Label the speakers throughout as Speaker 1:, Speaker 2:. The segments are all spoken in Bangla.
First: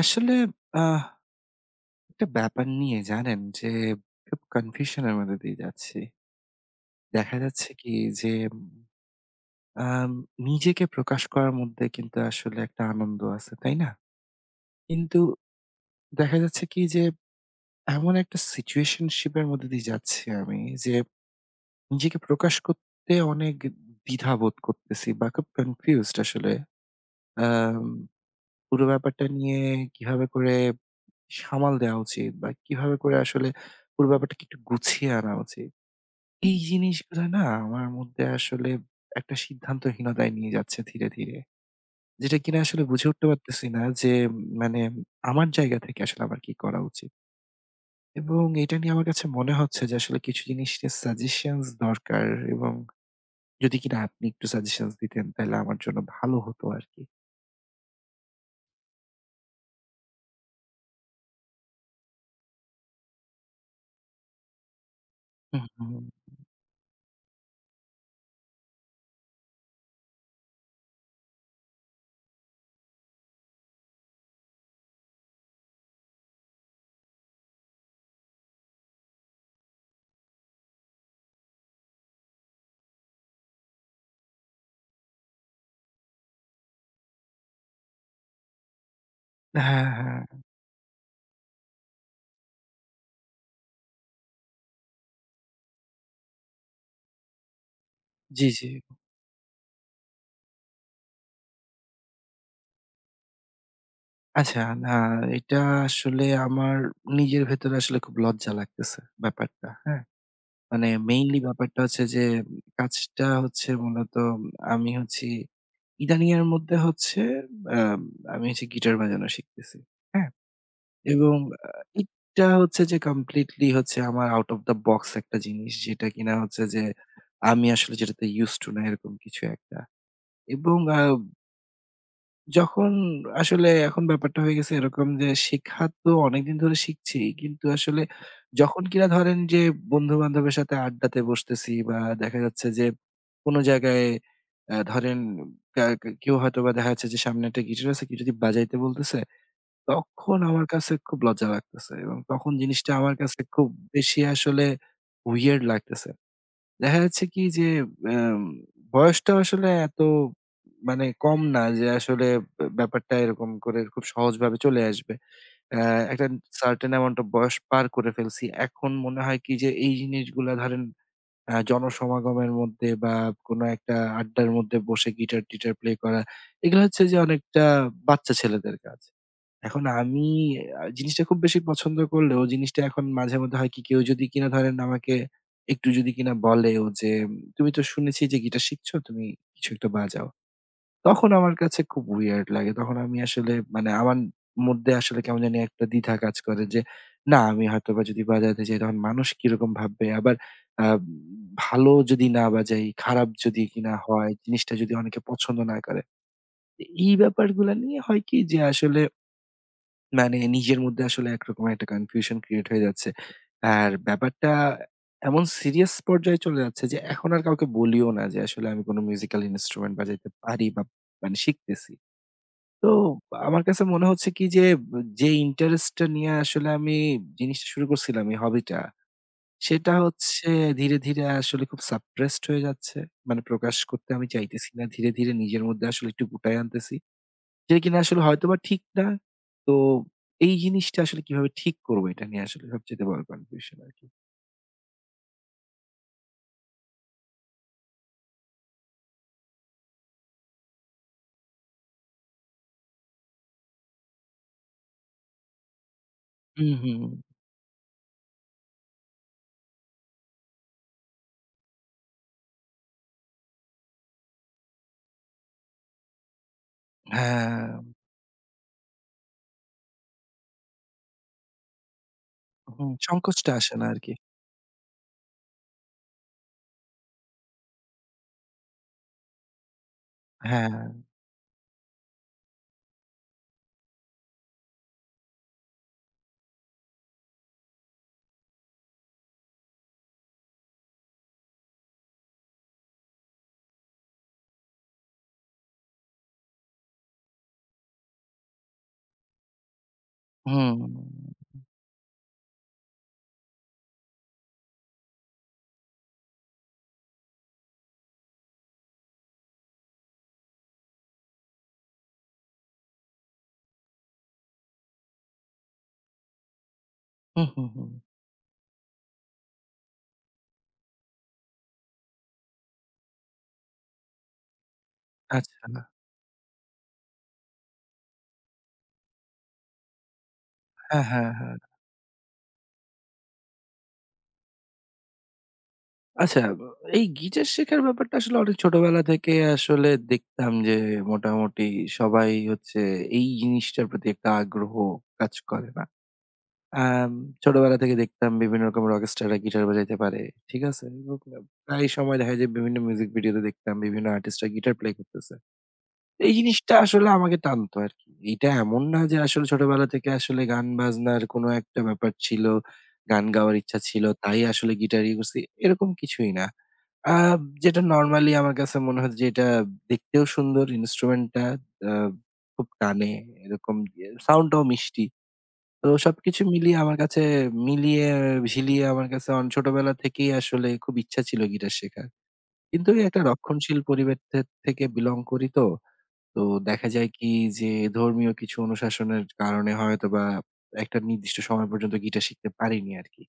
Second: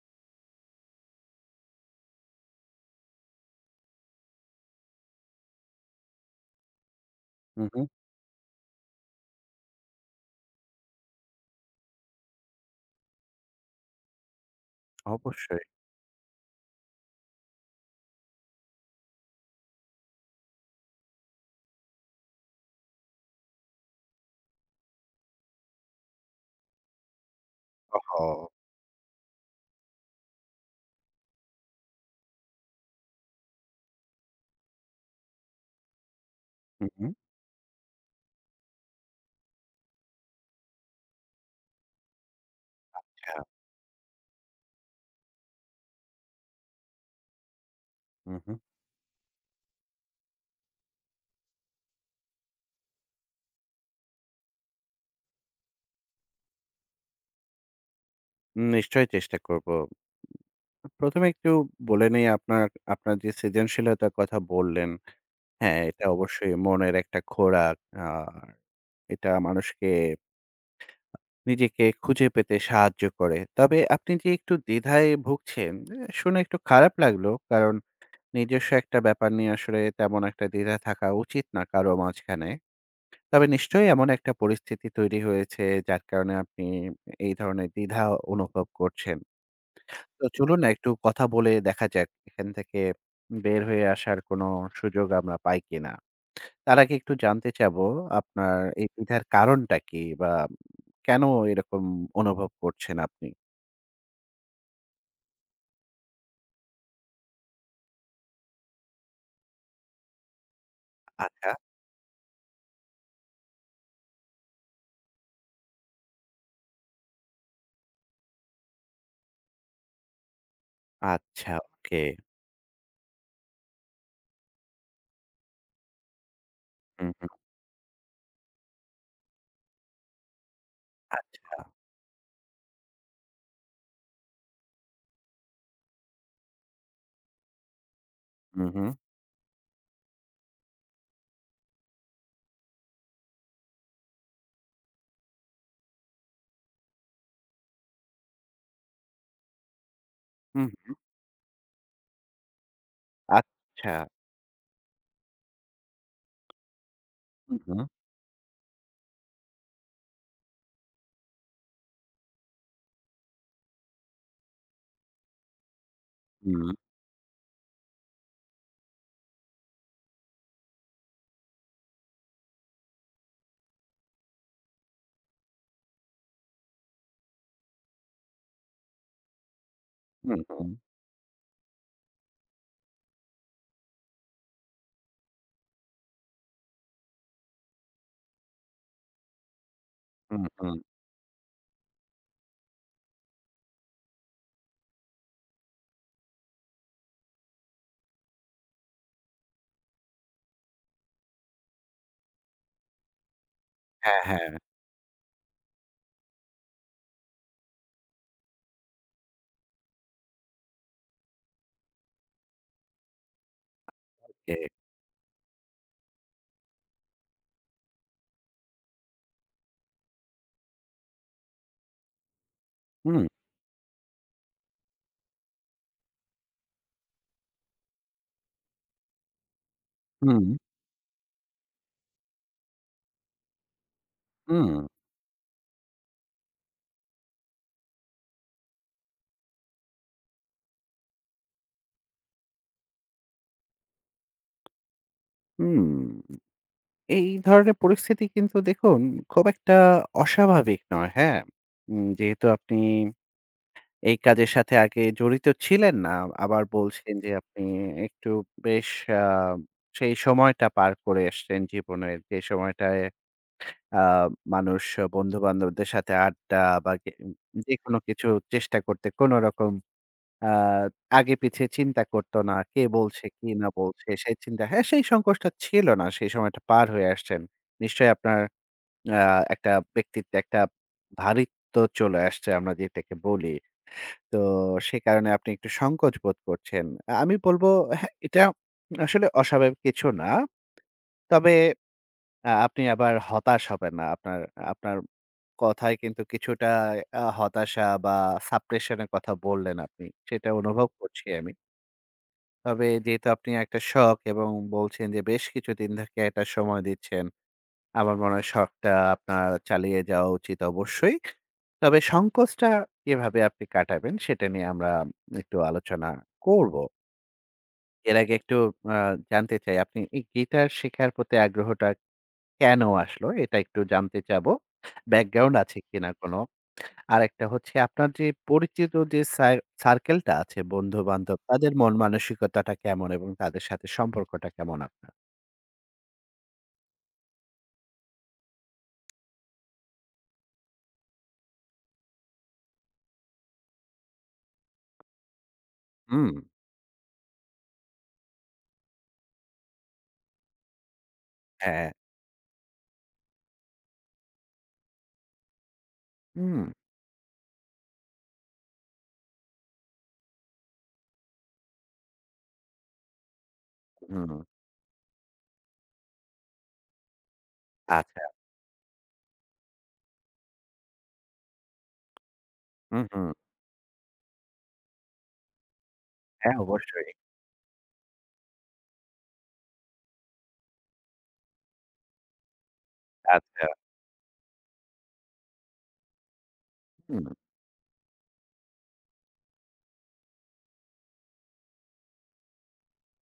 Speaker 1: আসলে আহ একটা ব্যাপার নিয়ে জানেন যে খুব কনফিউশন এর মধ্যে দিয়ে যাচ্ছি। দেখা
Speaker 2: হুম,
Speaker 1: যাচ্ছে
Speaker 2: হুম।
Speaker 1: কি যে আম নিজেকে প্রকাশ করার মধ্যে কিন্তু আসলে একটা আনন্দ আছে, তাই না? কিন্তু
Speaker 2: অবশ্যই।
Speaker 1: দেখা যাচ্ছে কি যে এমন একটা সিচুয়েশনশিপ এর মধ্যে দিয়ে যাচ্ছি আমি যে নিজেকে প্রকাশ করতে অনেক দ্বিধাবোধ করতেছি বা খুব কনফিউজড আসলে। আম
Speaker 2: ওহহো!
Speaker 1: পুরো ব্যাপারটা নিয়ে কিভাবে করে সামাল দেওয়া উচিত বা কিভাবে করে আসলে পুরো ব্যাপারটাকে একটু গুছিয়ে আনা উচিত? এই
Speaker 2: হুম, হুম,
Speaker 1: জিনিসগুলো না আমার মধ্যে আসলে একটা সিদ্ধান্তহীনতায় নিয়ে যাচ্ছে ধীরে, ধীরে। যেটা কিনা আসলে বুঝে উঠতে পারতেছি না যে মানে আমার জায়গা থেকে আসলে আমার কি করা উচিত?
Speaker 2: হুম,
Speaker 1: এবং
Speaker 2: হুম।
Speaker 1: এটা নিয়ে আমার কাছে মনে হচ্ছে যে আসলে কিছু জিনিসের সাজেশনস দরকার এবং যদি কিনা আপনি একটু সাজেশনস দিতেন তাহলে আমার জন্য ভালো হতো আরকি।
Speaker 2: নিশ্চয়ই চেষ্টা করব। ১ম এ একটু বলে নেই আপনার আপনার যে সৃজনশীলতার কথা বললেন,
Speaker 1: হুম,
Speaker 2: হ্যাঁ,
Speaker 1: হুম।
Speaker 2: এটা অবশ্যই মনের একটা খোরাক। আর এটা মানুষকে নিজেকে খুঁজে পেতে সাহায্য করে। তবে আপনি যে একটু দ্বিধায় ভুগছেন, এ শুনে একটু খারাপ লাগলো। কারণ নিজস্ব একটা ব্যাপার নিয়ে আসলে তেমন একটা দ্বিধা থাকা উচিত না কারো মাঝখানে। তবে নিশ্চয়ই এমন একটা পরিস্থিতি তৈরি হয়েছে যার কারণে আপনি এই ধরনের দ্বিধা অনুভব করছেন।
Speaker 1: হ্যাঁ, হ্যাঁ।
Speaker 2: তো চলুন না একটু কথা বলে দেখা যাক এখান থেকে বের হয়ে আসার কোনো সুযোগ আমরা পাই কিনা। তার আগে একটু জানতে চাবো
Speaker 1: জি,
Speaker 2: আপনার
Speaker 1: জি।
Speaker 2: এই দ্বিধার কারণটা কি? বা কেন এরকম অনুভব করছেন আপনি?
Speaker 1: আচ্ছা, না এটা আসলে আমার নিজের ভেতরে আসলে খুব লজ্জা লাগতেছে ব্যাপারটা। হ্যাঁ? মানে মেইনলি
Speaker 2: আচ্ছা,
Speaker 1: ব্যাপারটা হচ্ছে যে কাজটা হচ্ছে মূলত আমি হচ্ছি ইদানিং এর মধ্যে হচ্ছে আম আমি হচ্ছে গিটার বাজানো শিখতেছি। হ্যাঁ? এবং
Speaker 2: আচ্ছা
Speaker 1: আ
Speaker 2: ওকে।
Speaker 1: এটা হচ্ছে যে কমপ্লিটলি হচ্ছে আমার আউট অফ দ্য বক্স একটা জিনিস যেটা কিনা হচ্ছে যে
Speaker 2: হুম, হুম।
Speaker 1: আমি আসলে যেটাতে ইউজড টু না এরকম কিছু একটা। এবং
Speaker 2: আ
Speaker 1: যখন আসলে এখন ব্যাপারটা হয়ে গেছে এরকম যে শিক্ষা তো অনেকদিন ধরে শিখছি। কিন্তু আসলে
Speaker 2: হুম,
Speaker 1: যখন
Speaker 2: হুম,
Speaker 1: কিনা ধরেন যে বন্ধু-বান্ধবের সাথে আড্ডাতে বসতেছি বা দেখা যাচ্ছে যে কোন জায়গায় ধরেন কা কা কেউ হয়তোবা দেখা যাচ্ছে যে সামনে একটা গিটার আছে, কেউ যদি বাজাইতে বলতেছে, তখন আমার কাছে
Speaker 2: হুম।
Speaker 1: খুব লজ্জা লাগতেছে এবং তখন জিনিসটা আমার কাছে খুব
Speaker 2: আচ্ছা।
Speaker 1: বেশি আসলে weird লাগতেছে। দেখা যাচ্ছে কি
Speaker 2: হুম,
Speaker 1: যে
Speaker 2: হুম,
Speaker 1: আম বয়সটা আসলে এত মানে কম না যে আসলে ব্যাপারটা এরকম করে খুব সহজভাবে চলে আসবে। আ একটা
Speaker 2: হুম,
Speaker 1: সার্টেন অ্যামাউন্ট অফ বয়স পার করে ফেলছি। এখন মনে হয় কি যে এই জিনিসগুলা ধরেন জনসমাগমের মধ্যে বা কোনো একটা আড্ডার মধ্যে বসে গিটার-টিটার প্লে করা। এগুলো হচ্ছে যে অনেকটা বাচ্চা ছেলেদের কাজ। এখন আমি
Speaker 2: হুম, হুম,
Speaker 1: জিনিসটা খুব বেশি পছন্দ করলেও জিনিসটা এখন মাঝে মধ্যে হয় কি কেউ যদি কিনা ধরেন আমাকে একটু যদি কিনা বলেও যে, "তুমি তো শুনেছি যে গিটার শিখছো, তুমি কিছু একটা বাজাও।"
Speaker 2: হুম, হুম।
Speaker 1: তখন আমার কাছে খুব weird লাগে। তখন আমি আসলে মানে আমার মধ্যে আসলে কেমন জানি একটা দ্বিধা কাজ করে যে, না আমি হয়তোবা যদি বাজাতে যাই তখন মানুষ কিরকম ভাববে? আবার আ ভালো যদি না বাজাই, খারাপ যদি কিনা
Speaker 2: হ্যাঁ,
Speaker 1: হয়,
Speaker 2: হ্যাঁ।
Speaker 1: জিনিসটা যদি অনেকে পছন্দ না করে। তো এই ব্যাপারগুলা নিয়ে হয় কি যে আসলে মানে নিজের মধ্যে আসলে একরকম একটা কনফিউশন ক্রিয়েট হয়ে যাচ্ছে। আর ব্যাপারটা
Speaker 2: ওকে।
Speaker 1: এমন সিরিয়াস পর্যায়ে চলে যাচ্ছে যে এখন আর কাউকে বলিও না যে আসলে আমি কোন মিউজিক্যাল ইন্সট্রুমেন্ট বাজাইতে পারি বা মানে শিখতেছি। তো
Speaker 2: হুম,
Speaker 1: আমার কাছে মনে হচ্ছে কি যে, যে ইন্টারেস্টটা নিয়ে আসলে আমি জিনিসটা শুরু করছিলাম এই হবিটা, সেটা
Speaker 2: হুম,
Speaker 1: হচ্ছে ধীরে, ধীরে আসলে খুব সাপ্রেসড হয়ে যাচ্ছে। মানে প্রকাশ করতে আমি
Speaker 2: হুম।
Speaker 1: চাইতেছি না। ধীরে, ধীরে নিজের মধ্যে আসলে একটু গুটায়ে আনতেছি। যেটা কিনা আসলে হয়তোবা ঠিক না। তো এই জিনিসটা আসলে কিভাবে ঠিক করবো এটা নিয়ে আসলে সবচাইতে বড় কনফিউশন আরকি।
Speaker 2: হুম, এই ধরনের পরিস্থিতি কিন্তু দেখুন খুব একটা অস্বাভাবিক নয়, হ্যাঁ? যেহেতু আপনি এই কাজের সাথে আগে জড়িত ছিলেন না, আবার
Speaker 1: হুম, হুম।
Speaker 2: বলছেন যে আপনি একটু বেশ আ সেই সময়টা পার করে এসছেন জীবনের। যে সময়টায় আ মানুষ বন্ধু-বান্ধবদের সাথে আড্ডা বা
Speaker 1: হ্যাঁ,
Speaker 2: যেকোনো কিছু চেষ্টা করতে কোনরকম আ আগে পিছে চিন্তা করত না। কে
Speaker 1: হুম,
Speaker 2: বলছে, কি
Speaker 1: সংকোচটা
Speaker 2: না
Speaker 1: আসে না
Speaker 2: বলছে
Speaker 1: আরকি।
Speaker 2: সেই চিন্তা, হ্যাঁ, সেই সংকোচটা ছিল না। সেই সময়টা পার হয়ে আসছেন। নিশ্চয়ই আপনার আ একটা ব্যক্তিত্বে একটা
Speaker 1: হ্যাঁ,
Speaker 2: ভারিত্ব চলে আসছে আমরা যেটাকে বলি। তো সে কারণে আপনি একটু সংকোচ বোধ করছেন। আমি বলব হ্যাঁ, এটা আসলে অস্বাভাবিক কিছু না। তবে আপনি আবার হতাশ হবেন না। আপনার আপনার কথায় কিন্তু কিছুটা হতাশা বা সাপ্রেশন এর কথা বললেন আপনি। সেটা
Speaker 1: হুম,
Speaker 2: অনুভব করছি আমি। তবে যেহেতু আপনি একটা শখ এবং বলছেন যে বেশ কিছুদিন থেকে একটা সময় দিচ্ছেন, আমার মনে হয় শখটা আপনার চালিয়ে যাওয়া উচিত অবশ্যই। তবে সংকোচটা কিভাবে আপনি কাটাবেন সেটা নিয়ে আমরা একটু আলোচনা করব।
Speaker 1: হুম, হুম, হুম।
Speaker 2: এর আগে একটু আ জানতে চাই আপনি এই গিটার শেখার প্রতি আগ্রহটা কেন আসলো? এটা একটু জানতে চাবো। ব্যাকগ্রাউন্ড
Speaker 1: আচ্ছা।
Speaker 2: আছে কিনা কোন? আরেকটা হচ্ছে আপনার যে পরিচিত যে সার্কেলটা আছে
Speaker 1: হ্যাঁ, হ্যাঁ,
Speaker 2: বন্ধু-বান্ধব,
Speaker 1: হ্যাঁ।
Speaker 2: তাদের মন মানসিকতাটা কেমন এবং তাদের সাথে সম্পর্কটা কেমন আপনার?
Speaker 1: আচ্ছা, এই গিটার শেখার ব্যাপারটা আসলে অনেক ছোটবেলা থেকে আসলে দেখতাম যে মোটামুটি সবাই হচ্ছে এই জিনিসটার প্রতি একটা আগ্রহ কাজ করে না।
Speaker 2: হুম।
Speaker 1: আম ছোটবেলা থেকে দেখতাম বিভিন্ন রকম রকস্টাররা গিটার বাজাইতে পারে। ঠিক আছে? এবং প্রায়
Speaker 2: হ্যাঁ।
Speaker 1: সময় দেখা যায় বিভিন্ন মিউজিক ভিডিওতে দেখতাম বিভিন্ন আর্টিস্টরা গিটার প্লে করতেছে। এই
Speaker 2: হুম,
Speaker 1: জিনিসটা আসলে আমাকে টানতো আরকি। এটা এমন না যে আসলে ছোটবেলা থেকে আসলে গান-বাজনার কোনো একটা ব্যাপার ছিল, গান গাওয়ার ইচ্ছা ছিল,
Speaker 2: হুম।
Speaker 1: তাই আসলে গিটার ইয়ে করছি, এরকম কিছুই না। আ যেটা
Speaker 2: আচ্ছা।
Speaker 1: নরমালি আমার কাছে মনে হয় যে এটা দেখতেও সুন্দর ইন্সট্রুমেন্টটা, আ খুব
Speaker 2: হুম,
Speaker 1: টানে
Speaker 2: হুম।
Speaker 1: এরকম ইয়ে সাউন্ডটাও মিষ্টি। তো সবকিছু
Speaker 2: হ্যাঁ,
Speaker 1: মিলিয়ে আমার
Speaker 2: অবশ্যই।
Speaker 1: কাছে মিলিয়ে ঝিলিয়ে আমার কাছে ছোটবেলা থেকেই আসলে খুব ইচ্ছা ছিল গিটার শেখার। কিন্তু ওই একটা
Speaker 2: আচ্ছা।
Speaker 1: রক্ষণশীল পরিবেশ থেকে বিলং করি তো। তো দেখা যায়
Speaker 2: হুম।
Speaker 1: কি যে ধর্মীয় কিছু অনুশাসনের কারণে হয়তোবা একটা নির্দিষ্ট সময় পর্যন্ত গিটার শিখতে পারিনি আরকি।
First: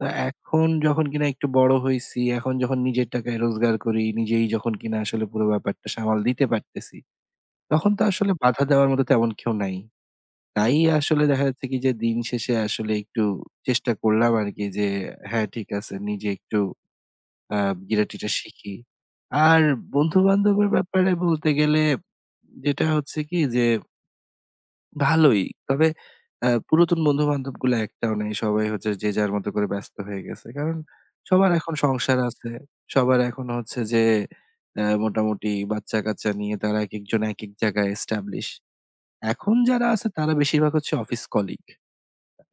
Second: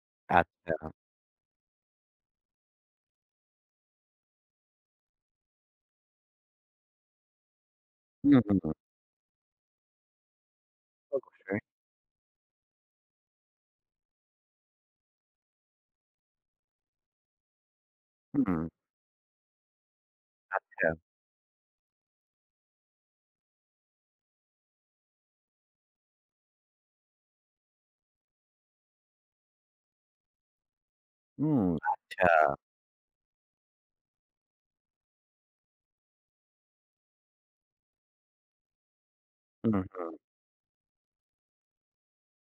Speaker 1: তো এখন
Speaker 2: আচ্ছা।
Speaker 1: যখন কিনা একটু বড় হইছি, এখন যখন নিজের টাকায় রোজগার করি, নিজেই যখন কিনা আসলে পুরো ব্যাপারটা সামাল দিতে পারতেছি, তখন তো আসলে
Speaker 2: হুম, হুম,
Speaker 1: বাধা
Speaker 2: হুম।
Speaker 1: দেওয়ার মতো তেমন কেউ নাই। তাই আসলে দেখা
Speaker 2: অবশ্যই।
Speaker 1: যাচ্ছে কি যে দিন শেষে আসলে একটু চেষ্টা করলাম আরকি যে হ্যাঁ, ঠিক আছে নিজে একটু আ গিটার-টিটার
Speaker 2: হুম।
Speaker 1: শিখি। আর বন্ধু-বান্ধবের
Speaker 2: আচ্ছা।
Speaker 1: ব্যাপারে বলতে গেলে যেটা হচ্ছে কি যে ভালোই। তবে পুরাতন বন্ধু-বান্ধবগুলো একটাও নেই। সবাই হচ্ছে যে যার মতো করে ব্যস্ত হয়ে গেছে। কারণ সবার
Speaker 2: হুম।
Speaker 1: এখন সংসার
Speaker 2: আচ্ছা।
Speaker 1: আছে। সবার এখন হচ্ছে যে মোটামুটি বাচ্চা-কাচ্চা নিয়ে তারা একেকজন একেক জায়গায় established। এখন
Speaker 2: হুম,
Speaker 1: যারা আছে
Speaker 2: হুম।
Speaker 1: তারা বেশিরভাগ হচ্ছে অফিস কলিগ।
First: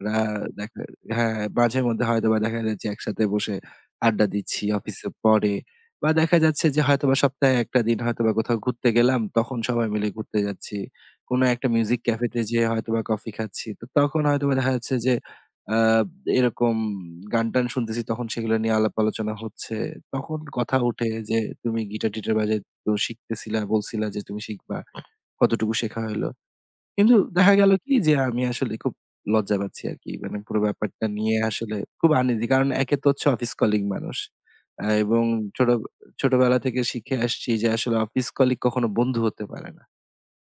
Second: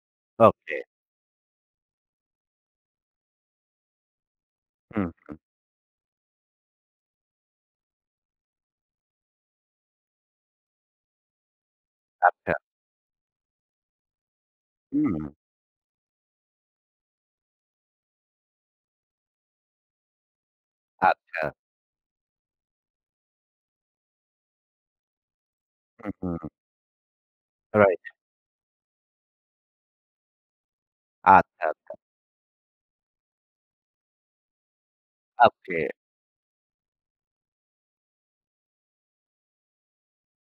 Speaker 1: রা
Speaker 2: ওকে।
Speaker 1: দেখা হ্যাঁ, মাঝে মধ্যে হয়তোবা দেখা যাচ্ছে একসাথে বসে আড্ডা দিচ্ছি
Speaker 2: হুম,
Speaker 1: অফিসের
Speaker 2: হুম।
Speaker 1: পরে বা দেখা যাচ্ছে যে হয়তোবা সপ্তাহে একটা দিন হয়তোবা কোথাও ঘুরতে গেলাম, তখন সবাই মিলে ঘুরতে যাচ্ছি। কোনো একটা মিউজিক ক্যাফেতে
Speaker 2: আচ্ছা।
Speaker 1: যেয়ে হয়তোবা কফি খাচ্ছি। তো তখন হয়তোবা দেখা যাচ্ছে যে
Speaker 2: হুম।
Speaker 1: আ এরকম গান-টান শুনতেছি তখন সেগুলো নিয়ে আলাপ আলোচনা হচ্ছে। তখন কথা উঠে যে
Speaker 2: আচ্ছা।
Speaker 1: তুমি গিটার-টিটার বাজায় তো শিখতেছিলা, বলছিলা যে তুমি শিখবা। কতটুকু শেখা
Speaker 2: হুম,
Speaker 1: হইল?
Speaker 2: হুম।
Speaker 1: কিন্তু দেখা গেল কি
Speaker 2: রাইট।
Speaker 1: যে আমি আসলে খুব লজ্জা পাচ্ছি আরকি। মানে পুরো ব্যাপারটা নিয়ে
Speaker 2: আচ্ছা,
Speaker 1: আসলে
Speaker 2: আচ্ছা।
Speaker 1: খুব আনইজি। কারণ একে তো হচ্ছে অফিস কলিগ মানুষ। এবং ছোট
Speaker 2: ওকে।
Speaker 1: ছোটবেলা থেকে শিখে আসছি যে আসলে অফিস কলিগ কখনো বন্ধু হতে পারে না।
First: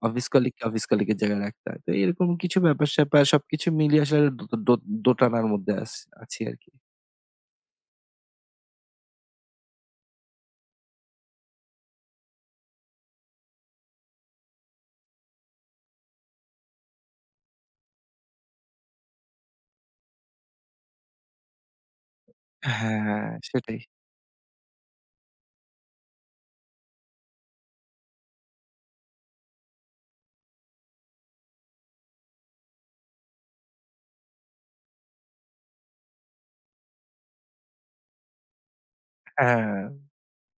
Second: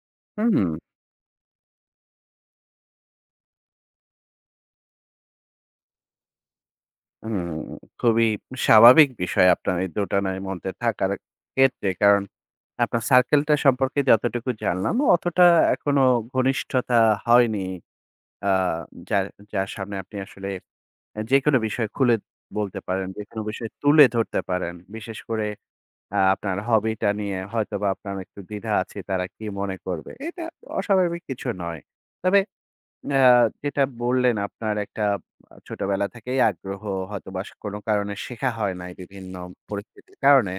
Speaker 1: অফিস কলিগকে
Speaker 2: হুম।
Speaker 1: অফিস কলিগের জায়গায় রাখতে হয়। তো এরকম কিছু ব্যাপার-স্যাপার সবকিছু মিলিয়ে আসলে দো দো দোটানার মধ্যে আছি আরকি।
Speaker 2: হুম, খুবই স্বাভাবিক বিষয় আপনার এই দোটানার মধ্যে থাকার ক্ষেত্রে। কারণ আপনার সার্কেলটা সম্পর্কে যতটুকু জানলাম অতটা এখনো ঘনিষ্ঠতা হয়নি। আ যার যার সামনে আপনি আসলে যেকোনো বিষয় খুলে বলতে পারেন,
Speaker 1: হ্যাঁ,
Speaker 2: যেকোনো বিষয়
Speaker 1: সেটাই।
Speaker 2: তুলে ধরতে পারেন। বিশেষ করে আপনার হবিটা নিয়ে হয়তোবা আপনার একটু দ্বিধা আছে তারা কি মনে করবে। এটা অস্বাভাবিক কিছু নয়। তবে আ যেটা বললেন আপনার একটা ছোটবেলা থেকেই আগ্রহ হয়তোবা কোনো কারণে শেখা হয় নাই বিভিন্ন
Speaker 1: হ্যাঁ।
Speaker 2: পরিস্থিতির কারণে।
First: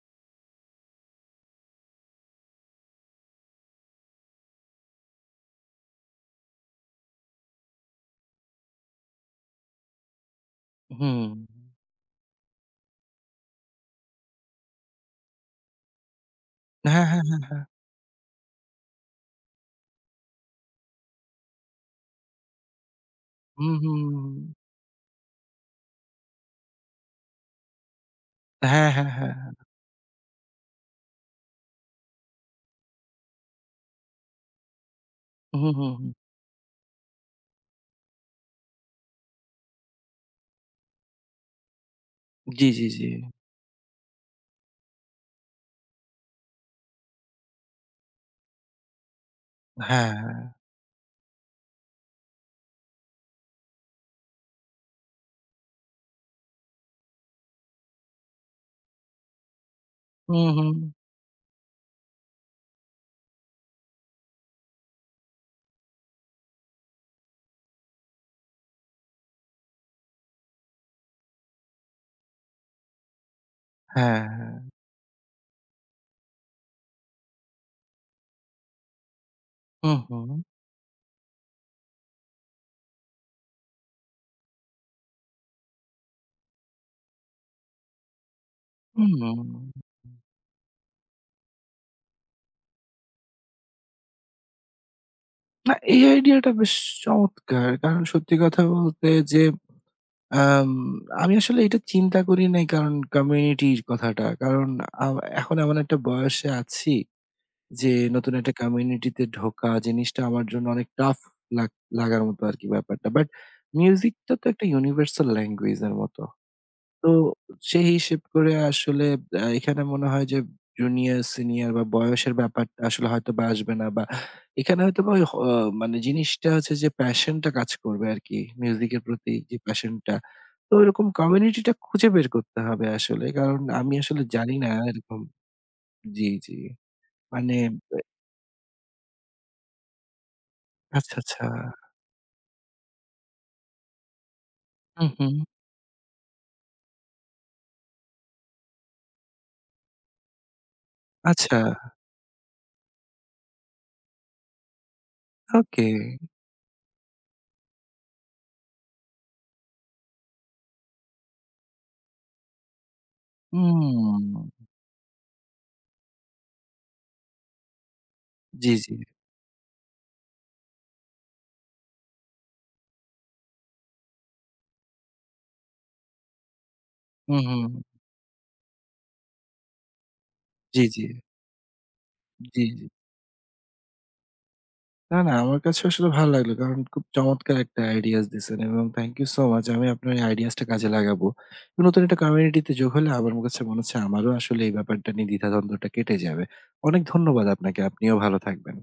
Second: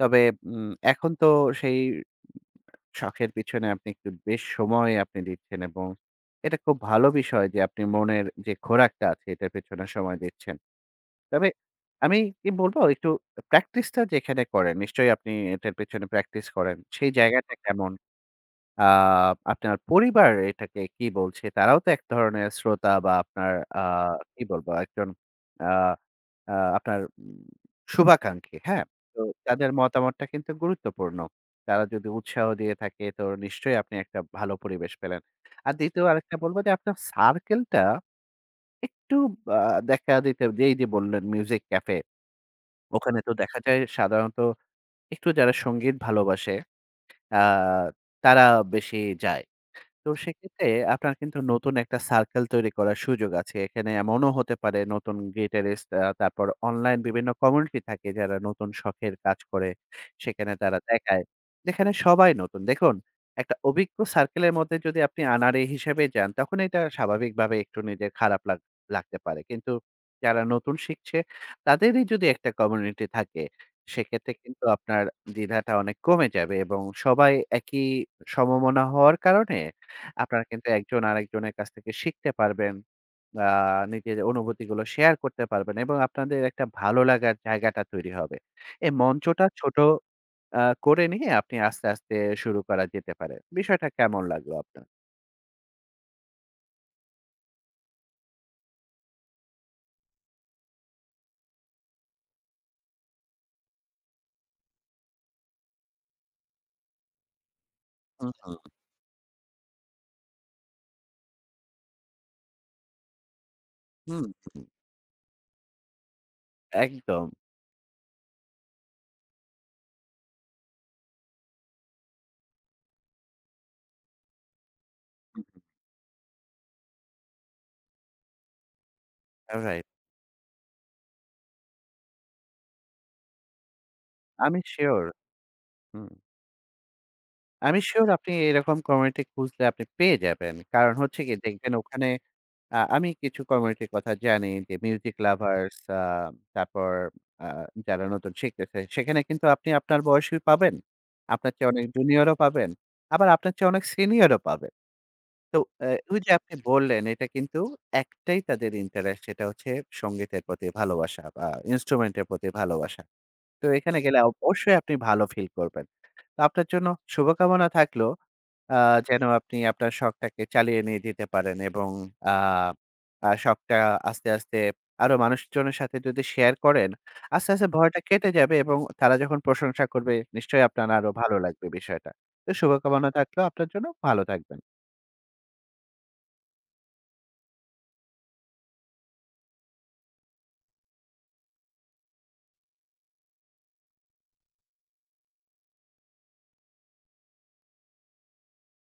Speaker 2: তবে এখন তো সেই শখের পিছনে আপনি একটু বেশ সময় আপনি দিচ্ছেন এবং এটা খুব ভালো বিষয় যে আপনি মনের যে খোরাকটা আছে এটার পেছনে সময় দিচ্ছেন।
Speaker 1: হুম।
Speaker 2: তবে আমি কি বলব, একটু প্র্যাকটিসটা যেখানে করেন নিশ্চয়ই আপনি এটার পেছনে প্র্যাকটিস করেন।
Speaker 1: হ্যাঁ,
Speaker 2: সেই
Speaker 1: হ্যাঁ,
Speaker 2: জায়গাটা
Speaker 1: হ্যাঁ।
Speaker 2: কেমন? আ আপনার পরিবার এটাকে কি বলছে? তারাও তো এক ধরনের শ্রোতা বা আপনার
Speaker 1: হুম, হুম, হুম।
Speaker 2: কি বলবো? একজন আ আ আপনার শুভাকাঙ্ক্ষী, হ্যাঁ?
Speaker 1: হ্যাঁ, হ্যাঁ,
Speaker 2: তো
Speaker 1: হ্যাঁ।
Speaker 2: তাদের মতামতটা কিন্তু গুরুত্বপূর্ণ। তারা যদি উৎসাহ দিয়ে থাকে তো নিশ্চয়ই আপনি একটা ভালো পরিবেশ পেলেন।
Speaker 1: হুম,
Speaker 2: আর
Speaker 1: হুম,
Speaker 2: ২য়
Speaker 1: হুম।
Speaker 2: আরেকটা বলব যে আপনার সার্কেলটা একটু আ দেখা দিতে, যেই যে বললেন মিউজিক ক্যাফে,
Speaker 1: জি, জি, জি।
Speaker 2: ওখানে তো দেখা যায় সাধারণত একটু যারা সঙ্গীত ভালোবাসে আ তারা বেশি যায়। তো
Speaker 1: হ্যাঁ, হ্যাঁ।
Speaker 2: সেক্ষেত্রে আপনার কিন্তু নতুন একটা সার্কেল তৈরি করার সুযোগ আছে। এখানে এমনও হতে পারে নতুন গিটারিস্ট, তারপর অনলাইন বিভিন্ন কমিউনিটি থাকে যারা নতুন শখের কাজ করে।
Speaker 1: হুম,
Speaker 2: সেখানে
Speaker 1: হুম।
Speaker 2: তারা দেখায়। যেখানে সবাই নতুন। দেখুন, একটা অভিজ্ঞ সার্কেলের মধ্যে যদি আপনি আনাড়ি হিসেবে যান তখন এটা স্বাভাবিকভাবে একটু নিজের খারাপ লাগতে পারে। কিন্তু যারা নতুন শিখছে তাদেরই যদি একটা কমিউনিটি থাকে
Speaker 1: হ্যাঁ,
Speaker 2: সেক্ষেত্রে কিন্তু
Speaker 1: হ্যাঁ।
Speaker 2: আপনার দ্বিধাটা অনেক কমে যাবে এবং সবাই একই সমমনা হওয়ার কারণে
Speaker 1: হুম, হুম।
Speaker 2: আপনারা কিন্তু একজন আরেকজনের কাছ থেকে শিখতে পারবেন। আ নিজের অনুভূতিগুলো শেয়ার করতে পারবেন এবং আপনাদের একটা ভালো লাগার জায়গাটা তৈরি হবে। এই
Speaker 1: হুম।
Speaker 2: মঞ্চটা ছোট আ করে নিয়ে আপনি আস্তে, আস্তে শুরু করা যেতে পারে। বিষয়টা কেমন লাগলো আপনার?
Speaker 1: না এই আইডিয়াটা বেশ চমৎকার। কারণ সত্যি কথা বলতে যে আম আমি আসলে এটা চিন্তা করি নাই কারণ কমিউনিটির কথাটা। কারণ আ এখন এমন একটা বয়সে আছি যে
Speaker 2: হুম,
Speaker 1: নতুন একটা
Speaker 2: হুম,
Speaker 1: কমিউনিটিতে ঢোকা জিনিসটা আমার জন্য অনেক টাফ লাগ লাগার মতো আরকি ব্যাপারটা। বাট
Speaker 2: হুম,
Speaker 1: মিউজিকটা তো
Speaker 2: হুম।
Speaker 1: একটা ইউনিভার্সাল ল্যাঙ্গুয়েজ এর মতো। তো
Speaker 2: একদম।
Speaker 1: সেই হিসেব করে আসলে এখানে মনে হয় যে জুনিয়র, সিনিয়র বা বয়সের ব্যাপারটা আসলে হয়তোবা আসবে না বা এখানে হয়তোবা ওই
Speaker 2: হুম।
Speaker 1: মানে জিনিসটা হচ্ছে যে প্যাশন টা কাজ করবে আরকি। মিউজিকের প্রতি যে
Speaker 2: রাইট।
Speaker 1: প্যাশন টা। তো ওইরকম কমিউনিটিটা খুঁজে বের করতে হবে আসলে। কারণ আমি আসলে জানি
Speaker 2: আমি
Speaker 1: না
Speaker 2: সিউর।
Speaker 1: এরকম।
Speaker 2: হুম,
Speaker 1: জি, জি। মানে
Speaker 2: আমি
Speaker 1: এ
Speaker 2: সিউর আপনি এরকম কমিউনিটি খুঁজলে আপনি পেয়ে যাবেন। কারণ
Speaker 1: আচ্ছা,
Speaker 2: হচ্ছে কি
Speaker 1: আচ্ছা।
Speaker 2: দেখবেন ওখানে আমি কিছু কমিউনিটির কথা জানি যে
Speaker 1: হুম,
Speaker 2: মিউজিক
Speaker 1: হুম।
Speaker 2: লাভার্স, তারপর আ যারা নতুন শিখতেছে সেখানে কিন্তু আপনি আপনার বয়সী পাবেন। আপনার
Speaker 1: আচ্ছা,
Speaker 2: চেয়ে অনেক জুনিয়রও পাবেন। আবার আপনার চেয়ে অনেক সিনিয়রও পাবেন। তো
Speaker 1: ওকে।
Speaker 2: এ ওই যে আপনি বললেন, এটা কিন্তু একটাই তাদের ইন্টারেস্ট, সেটা হচ্ছে সংগীতের প্রতি ভালোবাসা বা ইন্সট্রুমেন্টের প্রতি ভালোবাসা। তো এখানে গেলে
Speaker 1: হুম।
Speaker 2: অবশ্যই আপনি ভালো ফিল করবেন। তো আপনার জন্য শুভকামনা থাকলো।
Speaker 1: জি,
Speaker 2: আ
Speaker 1: জি।
Speaker 2: যেন আপনি আপনার শখটাকে চালিয়ে নিয়ে যেতে পারেন এবং আ আ শখটা আস্তে, আস্তে আরো মানুষজনের সাথে যদি শেয়ার করেন,
Speaker 1: হুম,
Speaker 2: আস্তে,
Speaker 1: হুম।
Speaker 2: আস্তে ভয়টা কেটে যাবে এবং তারা যখন প্রশংসা করবে নিশ্চয়ই
Speaker 1: জি,
Speaker 2: আপনার
Speaker 1: জি।
Speaker 2: আরো ভালো লাগবে বিষয়টা। তো
Speaker 1: জি, জি।
Speaker 2: শুভকামনা থাকলো আপনার জন্য। ভালো থাকবেন।
Speaker 1: না, না আমার কাছে আসলে ভালো লাগলো। কারণ খুব চমৎকার একটা আইডিয়াস দিছেন এবং থ্যাংক ইউ সো মাচ। আমি আপনার এই আইডিয়াসটা কাজে লাগাবো। তো নতুন একটা কমিউনিটিতে যোগ হলে আমার কাছে মনে হচ্ছে আমারও আসলে এই ব্যাপারটা নিয়ে দ্বিধাদ্বন্দ্বটা কেটে যাবে। অনেক ধন্যবাদ আপনাকে। আপনিও ভালো থাকবেন।